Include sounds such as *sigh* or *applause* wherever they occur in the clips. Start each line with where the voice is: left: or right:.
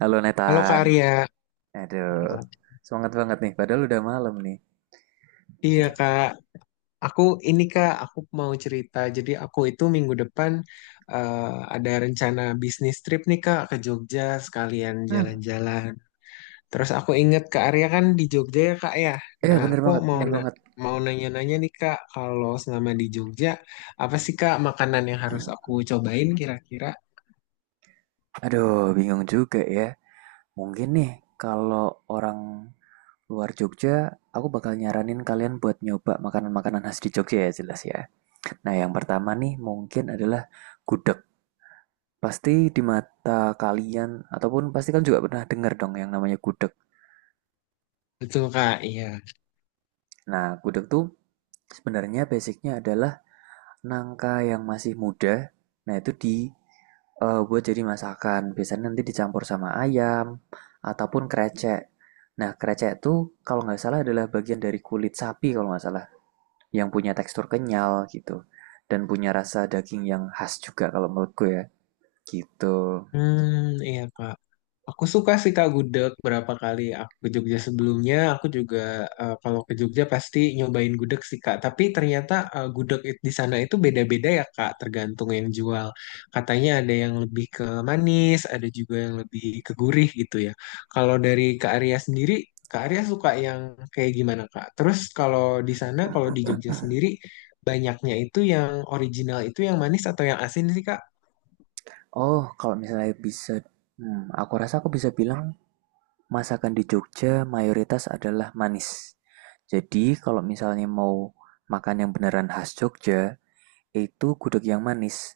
right: Halo
left: Halo Kak
right: Nathan.
left: Arya,
right: Aduh,
left: ya.
right: semangat banget nih. Padahal udah malam nih.
left: Iya
right: Aduh.
left: Kak, aku ini Kak, aku mau cerita. Jadi aku itu minggu depan eh, ada rencana bisnis trip nih Kak ke Jogja sekalian
right: Hmm.
left: jalan-jalan. Terus aku inget Kak Arya kan di Jogja ya Kak ya.
right: Iya
left: Nah
right: bener
left: aku
right: banget, bener banget.
left: mau nanya-nanya nih Kak, kalau selama di Jogja apa sih Kak makanan yang harus aku cobain kira-kira?
right: Aduh, bingung juga ya. Mungkin nih kalau orang luar Jogja, aku bakal nyaranin kalian buat nyoba makanan-makanan khas di Jogja ya jelas ya. Nah yang pertama nih mungkin adalah gudeg. Pasti di mata kalian ataupun pasti kalian juga pernah dengar dong yang namanya gudeg.
left: Betul Kak, iya.
right: Nah gudeg tuh sebenarnya basicnya adalah nangka yang masih muda, nah itu di buat jadi masakan. Biasanya nanti dicampur sama ayam ataupun krecek. Nah, krecek itu kalau nggak salah adalah bagian dari kulit sapi kalau nggak salah, yang punya tekstur kenyal gitu dan punya rasa daging yang khas juga kalau menurutku ya. Gitu.
left: Hmm, iya Kak. Aku suka sih Kak gudeg berapa kali aku ke Jogja sebelumnya. Aku juga kalau ke Jogja pasti nyobain gudeg sih Kak. Tapi ternyata di sana itu beda-beda ya Kak, tergantung yang jual. Katanya ada yang lebih ke manis, ada juga yang lebih ke gurih gitu ya. Kalau dari Kak Arya sendiri, Kak Arya suka yang kayak gimana Kak? Terus kalau di sana, kalau di Jogja sendiri, banyaknya itu yang original itu yang manis atau yang asin sih Kak?
right: Oh, kalau misalnya bisa, aku rasa aku bisa bilang masakan di Jogja mayoritas adalah manis. Jadi kalau misalnya mau makan yang beneran khas Jogja, yaitu gudeg yang manis.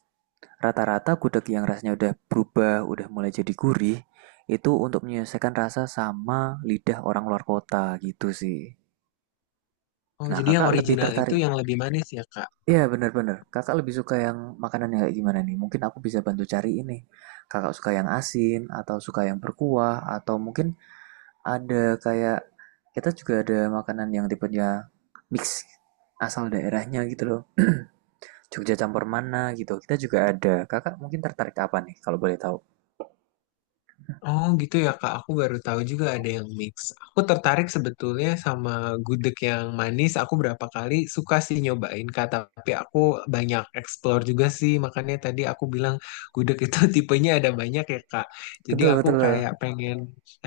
right: Rata-rata gudeg yang rasanya udah berubah, udah mulai jadi gurih, itu untuk menyelesaikan rasa sama lidah orang luar kota gitu sih.
left: Oh,
right: Nah,
left: jadi yang
right: kakak lebih
left: original itu
right: tertarik.
left: yang lebih manis ya Kak?
right: Iya, bener-bener. Kakak lebih suka yang makanan yang kayak gimana nih? Mungkin aku bisa bantu cari ini. Kakak suka yang asin, atau suka yang berkuah, atau mungkin ada kayak, kita juga ada makanan yang tipenya mix asal daerahnya gitu loh. Jogja campur mana gitu. Kita juga ada. Kakak mungkin tertarik apa nih kalau boleh tahu?
left: Oh gitu ya Kak, aku baru tahu juga ada yang mix. Aku tertarik sebetulnya sama gudeg yang manis. Aku berapa kali suka sih nyobain Kak, tapi aku banyak explore juga sih. Makanya tadi aku bilang gudeg itu *laughs* tipenya ada banyak ya Kak. Jadi
right: Betul,
left: aku
right: betul.
left: kayak pengen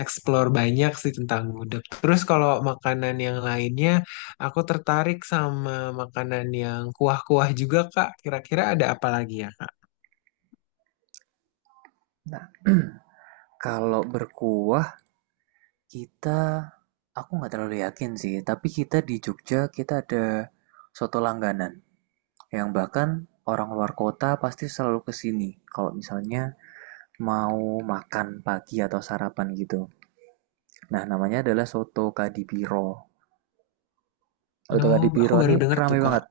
left: explore banyak sih tentang gudeg. Terus kalau makanan yang lainnya, aku tertarik sama makanan yang kuah-kuah juga Kak. Kira-kira ada apa lagi ya Kak?
right: Nah, *clears throat* kalau berkuah kita aku nggak terlalu yakin sih, tapi kita di Jogja ada soto langganan yang bahkan orang luar kota pasti selalu kesini kalau misalnya mau makan pagi atau sarapan gitu. Nah, namanya adalah soto Kadipiro. Soto
left: No, aku
right: Kadipiro
left: baru
right: ini
left: dengar
right: rame
left: tuh Kak.
right: banget,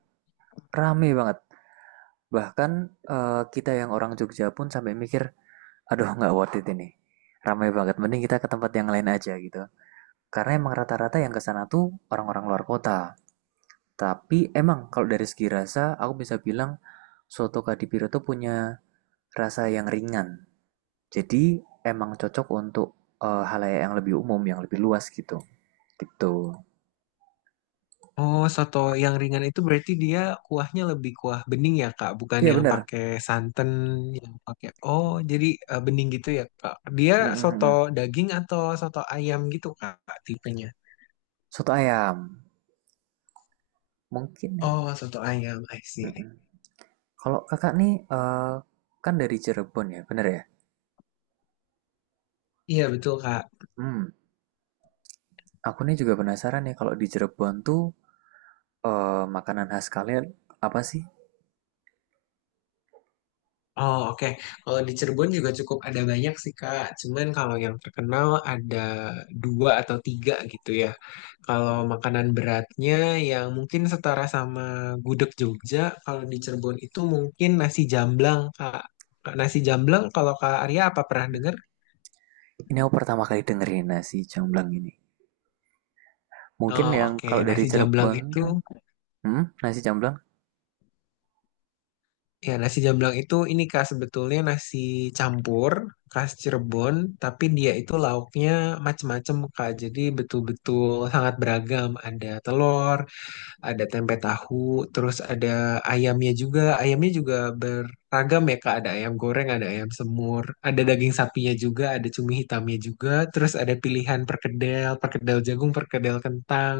right: rame banget. Bahkan kita yang orang Jogja pun sampai mikir, aduh nggak worth it ini. Ramai banget, mending kita ke tempat yang lain aja gitu. Karena emang rata-rata yang ke sana tuh orang-orang luar kota. Tapi emang kalau dari segi rasa, aku bisa bilang soto Kadipiro tuh punya rasa yang ringan. Jadi emang cocok untuk halayak yang lebih umum, yang lebih luas gitu. Gitu.
left: Oh, soto yang ringan itu berarti dia kuahnya lebih kuah bening ya, Kak, bukan
right: Iya
left: yang
right: benar.
left: pakai santan, yang pakai oh, jadi bening gitu ya, Kak. Dia soto daging atau soto ayam gitu, Kak, tipenya.
right: Soto ayam. Mungkin ya.
left: Oh, soto ayam, I
right: Mm,
left: see.
right: mm. Kalau kakak nih kan dari Cirebon ya, bener ya?
left: Iya, betul, Kak.
right: Hmm, aku nih juga penasaran ya kalau di Cirebon tuh makanan khas kalian apa sih?
left: Oh, oke. Kalau di Cirebon juga cukup ada banyak sih, Kak. Cuman kalau yang terkenal ada dua atau tiga gitu ya. Kalau makanan beratnya yang mungkin setara sama gudeg Jogja, kalau di Cirebon itu mungkin nasi jamblang, Kak. Kak, nasi jamblang kalau Kak Arya apa pernah dengar?
right: Ini aku pertama kali dengerin nasi jamblang ini. Mungkin
left: Oh,
right: yang
left: oke.
right: kalau dari
left: Nasi jamblang
right: Cirebon
left: itu
right: tuh, nasi jamblang.
left: ya nasi jamblang itu ini Kak sebetulnya nasi campur khas Cirebon, tapi dia itu lauknya macem-macem Kak. Jadi betul-betul sangat beragam. Ada telur, ada tempe tahu, terus ada ayamnya juga. Ayamnya juga beragam ya Kak, ada ayam goreng, ada ayam semur, ada daging sapinya juga, ada cumi hitamnya juga, terus ada pilihan perkedel, perkedel jagung, perkedel kentang,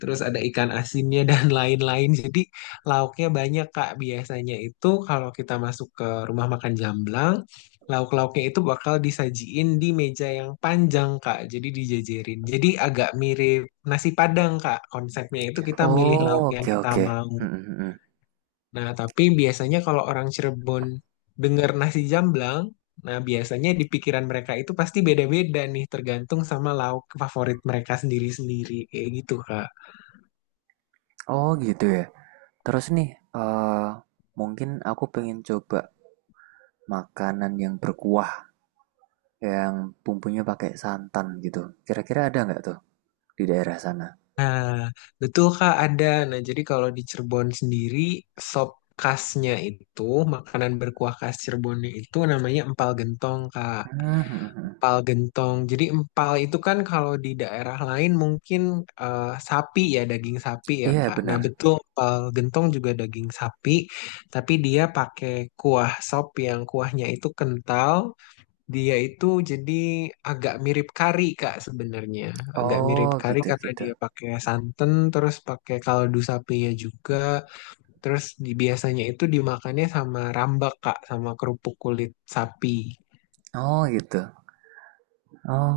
left: terus ada ikan asinnya dan *laughs* lain-lain. Jadi lauknya banyak Kak, biasanya itu kalau kita masuk ke rumah makan Jamblang, lauk-lauknya itu bakal disajiin di meja yang panjang, Kak. Jadi dijajarin. Jadi agak mirip nasi Padang, Kak. Konsepnya itu kita milih lauk
right: Oh,
left: yang
right: oke
left: kita
right: oke.
left: mau.
right: Hmm, hmm, hmm, hmm.
left: Nah, tapi biasanya kalau orang Cirebon dengar nasi jamblang, nah biasanya di pikiran mereka itu pasti beda-beda nih, tergantung sama lauk favorit mereka sendiri-sendiri. Kayak gitu, Kak.
right: Oh gitu ya. Terus nih, eh mungkin aku pengen coba makanan yang berkuah, yang bumbunya pakai santan gitu. Kira-kira ada nggak tuh di daerah sana?
left: Nah, betul Kak ada. Nah, jadi kalau di Cirebon sendiri sop khasnya itu makanan berkuah khas Cirebonnya itu namanya empal gentong Kak.
right: Hmm, hmm, hmm, hmm.
left: Empal gentong. Jadi empal itu kan kalau di daerah lain mungkin sapi ya, daging sapi ya
right: Iya
left: Kak. Nah,
right: benar.
left: betul empal gentong juga daging sapi, tapi dia pakai kuah sop yang kuahnya itu kental, dia itu jadi agak mirip kari Kak sebenarnya. Agak mirip
right: Oh
left: kari
right: gitu
left: karena
right: gitu.
left: dia pakai santan, terus pakai kaldu sapinya juga. Terus biasanya itu dimakannya sama rambak Kak, sama kerupuk kulit sapi. *laughs*
right: Oh gitu.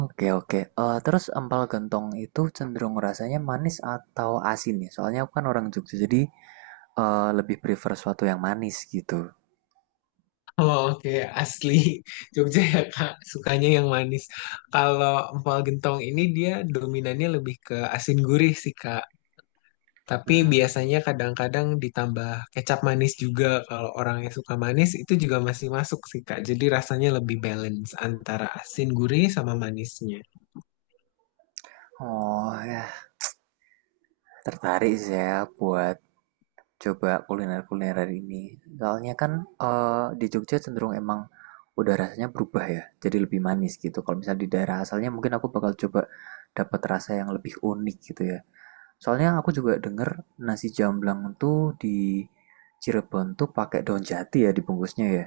right: Oke oke. Eh, terus empal gentong itu cenderung rasanya manis atau asin ya? Soalnya aku kan orang Jogja, jadi lebih prefer suatu yang manis gitu.
left: Oh, oke, asli *laughs* Jogja ya Kak, sukanya yang manis. Kalau empal gentong ini dia dominannya lebih ke asin gurih sih Kak. Tapi
right: Hmm.
left: biasanya kadang-kadang ditambah kecap manis juga. Kalau orang yang suka manis itu juga masih masuk sih, Kak. Jadi rasanya lebih balance antara asin, gurih, sama manisnya.
right: Oh ya, tertarik saya buat coba kuliner-kuliner hari ini. Soalnya kan di Jogja cenderung emang udah rasanya berubah ya, jadi lebih manis gitu. Kalau misalnya di daerah asalnya mungkin aku bakal coba dapat rasa yang lebih unik gitu ya. Soalnya aku juga denger nasi jamblang tuh di Cirebon tuh pakai daun jati ya dibungkusnya ya.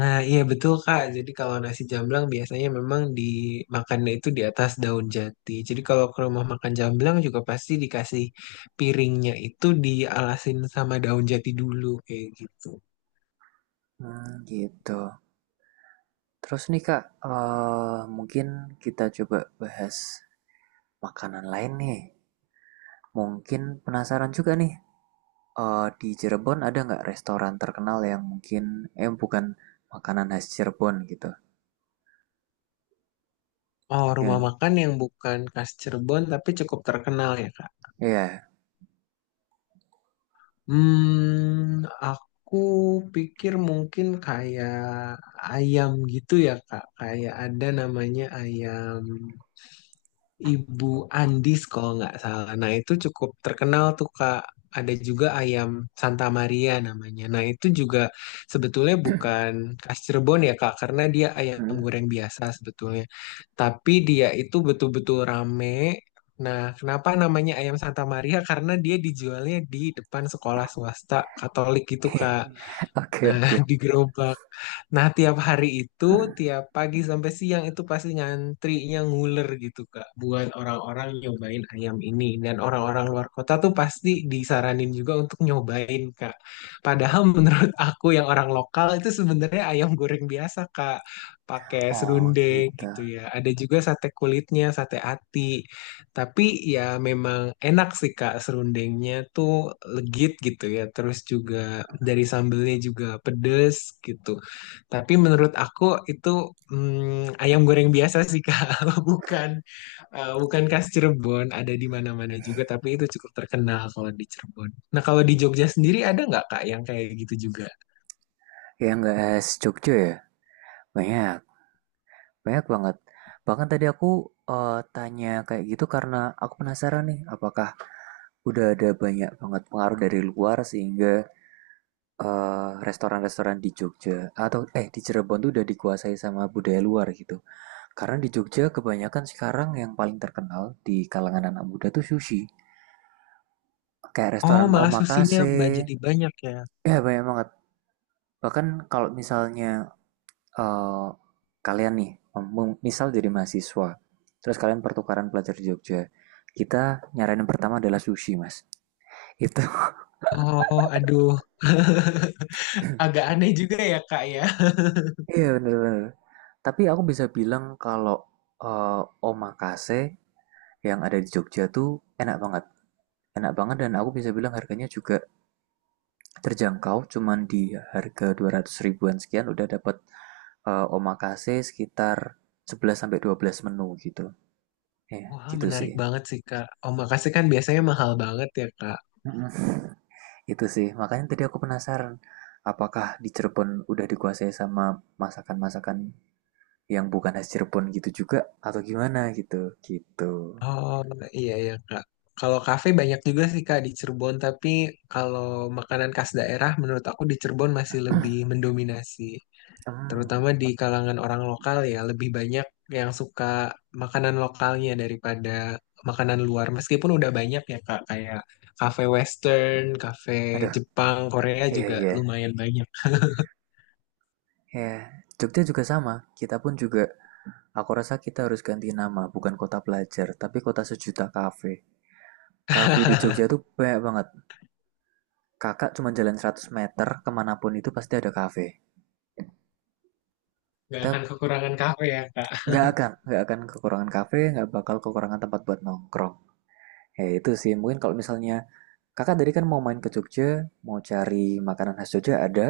left: Nah, iya betul Kak. Jadi kalau nasi jamblang biasanya memang dimakannya itu di atas daun jati. Jadi kalau ke rumah makan jamblang juga pasti dikasih piringnya itu dialasin sama daun jati dulu kayak gitu.
right: Hmm, gitu. Terus nih Kak, mungkin kita coba bahas makanan lain nih. Mungkin penasaran juga nih, di Cirebon ada nggak restoran terkenal yang mungkin, bukan makanan khas Cirebon gitu.
left: Oh, rumah
right: Yang,
left: makan yang bukan khas Cirebon tapi cukup terkenal ya Kak.
right: ya
left: Hmm, aku pikir mungkin kayak ayam gitu ya Kak. Kayak ada namanya ayam. Ibu Andis kalau nggak salah. Nah itu cukup terkenal tuh Kak. Ada juga ayam Santa Maria namanya. Nah itu juga sebetulnya bukan khas Cirebon ya Kak, karena dia ayam goreng biasa sebetulnya. Tapi dia itu betul-betul rame. Nah kenapa namanya ayam Santa Maria? Karena dia dijualnya di depan sekolah swasta Katolik gitu Kak.
right: *laughs* oke,
left: Nah,
right: oke.
left: *laughs* di gerobak. Nah, tiap hari itu, tiap pagi sampai siang itu pasti ngantrinya nguler gitu, Kak. Buat orang-orang nyobain ayam ini. Dan orang-orang luar kota tuh pasti disaranin juga untuk nyobain, Kak. Padahal *laughs* menurut aku yang orang lokal itu sebenarnya ayam goreng biasa, Kak. Pakai
right: Oh
left: serundeng
right: gitu.
left: gitu ya. Ada juga sate kulitnya, sate ati. Tapi ya memang enak sih Kak, serundengnya tuh legit gitu ya. Terus juga dari sambelnya juga pedes gitu. Tapi menurut aku itu ayam goreng biasa sih Kak, *laughs* bukan bukan khas Cirebon. Ada di mana-mana juga, tapi itu cukup terkenal kalau di Cirebon. Nah, kalau di Jogja sendiri ada nggak Kak yang kayak gitu juga?
right: Yang nggak khas Jogja ya? Banyak. Banyak banget. Bahkan tadi aku tanya kayak gitu karena aku penasaran nih, apakah udah ada banyak banget pengaruh dari luar sehingga restoran-restoran di Jogja atau eh di Cirebon tuh udah dikuasai sama budaya luar gitu. Karena di Jogja kebanyakan sekarang yang paling terkenal di kalangan anak muda tuh sushi. Kayak
left: Oh,
right: restoran
left: malah susinya
right: omakase,
left: jadi banyak ya.
right: ya banyak banget. Bahkan kalau misalnya eh, kalian nih, misal jadi mahasiswa, terus kalian pertukaran pelajar di Jogja, kita nyaranin pertama adalah sushi, Mas. *laughs* Itu,
left: Oh, aduh, *laughs* agak aneh juga ya Kak ya.
right: iya bener-bener. Tapi aku bisa bilang kalau eh, omakase yang ada di Jogja tuh enak banget. Enak banget dan aku bisa bilang harganya juga terjangkau, cuman di harga 200 ribuan sekian udah dapat omakase sekitar 11 sampai 12 menu gitu. Ya,
left: Wah,
right: gitu sih.
left: menarik banget sih, Kak. Oh, makasih kan biasanya mahal banget ya, Kak.
right: Itu sih, makanya tadi aku penasaran, apakah di Cirebon udah dikuasai sama masakan-masakan yang bukan khas Cirebon gitu juga atau gimana gitu. Gitu.
left: Oh, iya ya, Kak. Kalau kafe banyak juga sih, Kak, di Cirebon. Tapi kalau makanan khas daerah, menurut aku di Cirebon masih lebih mendominasi.
right: Hmm,
left: Terutama di kalangan orang lokal ya, lebih banyak yang suka makanan lokalnya daripada makanan luar. Meskipun udah banyak ya, Kak, kayak kafe Western, kafe
right: aduh,
left: Jepang, Korea
right: iya
left: juga
right: iya.
left: lumayan banyak.
right: Ya, Jogja juga sama. Kita pun juga, aku rasa kita harus ganti nama, bukan kota pelajar, tapi kota sejuta kafe. Kafe di Jogja tuh banyak banget. Kakak cuma jalan 100 meter kemanapun itu pasti ada kafe.
left: Gak
right: Kita
left: akan kekurangan kafe ya, Kak.
right: nggak akan, nggak akan kekurangan kafe, nggak bakal kekurangan tempat buat nongkrong. Ya itu sih, mungkin kalau misalnya kakak tadi kan mau main ke Jogja, mau cari makanan khas Jogja ada,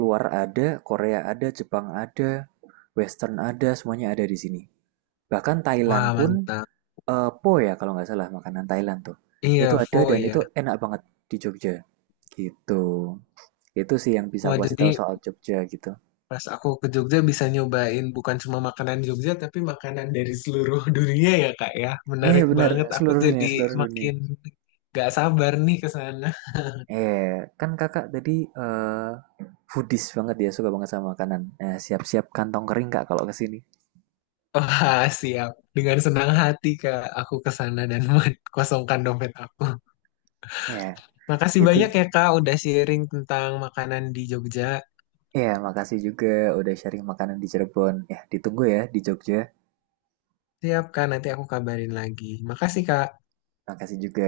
right: luar ada, Korea ada, Jepang ada, Western ada, semuanya ada di sini. Bahkan Thailand
left: Wah,
right: pun,
left: mantap.
right: po ya kalau nggak salah makanan Thailand tuh. Itu
left: Iya,
right: ada
left: Fo
right: dan
left: ya.
right: itu enak banget di Jogja. Gitu. Itu sih yang bisa
left: Wah,
right: aku kasih tahu
left: jadi
right: soal Jogja gitu.
left: pas aku ke Jogja bisa nyobain bukan cuma makanan Jogja, tapi makanan dari seluruh *laughs* dunia ya, Kak ya.
right: Eh
left: Menarik
right: benar,
left: banget. Aku
right: seluruh dunia,
left: jadi
right: seluruh dunia.
left: makin gak sabar nih ke sana.
right: Eh, kan kakak tadi eh foodies banget ya, suka banget sama makanan. Eh, siap-siap kantong kering kak kalau ke sini.
left: *laughs* Wah, siap. Dengan senang hati, Kak, aku ke sana dan *laughs* kosongkan dompet aku.
right: Ya,
left: Makasih
right: itu
left: banyak ya, Kak, udah sharing tentang makanan di Jogja.
right: ya makasih juga udah sharing makanan di Cirebon. Ya, ditunggu ya di Jogja.
left: Siap, Kak, nanti aku kabarin lagi. Makasih, Kak.
right: Makasih juga.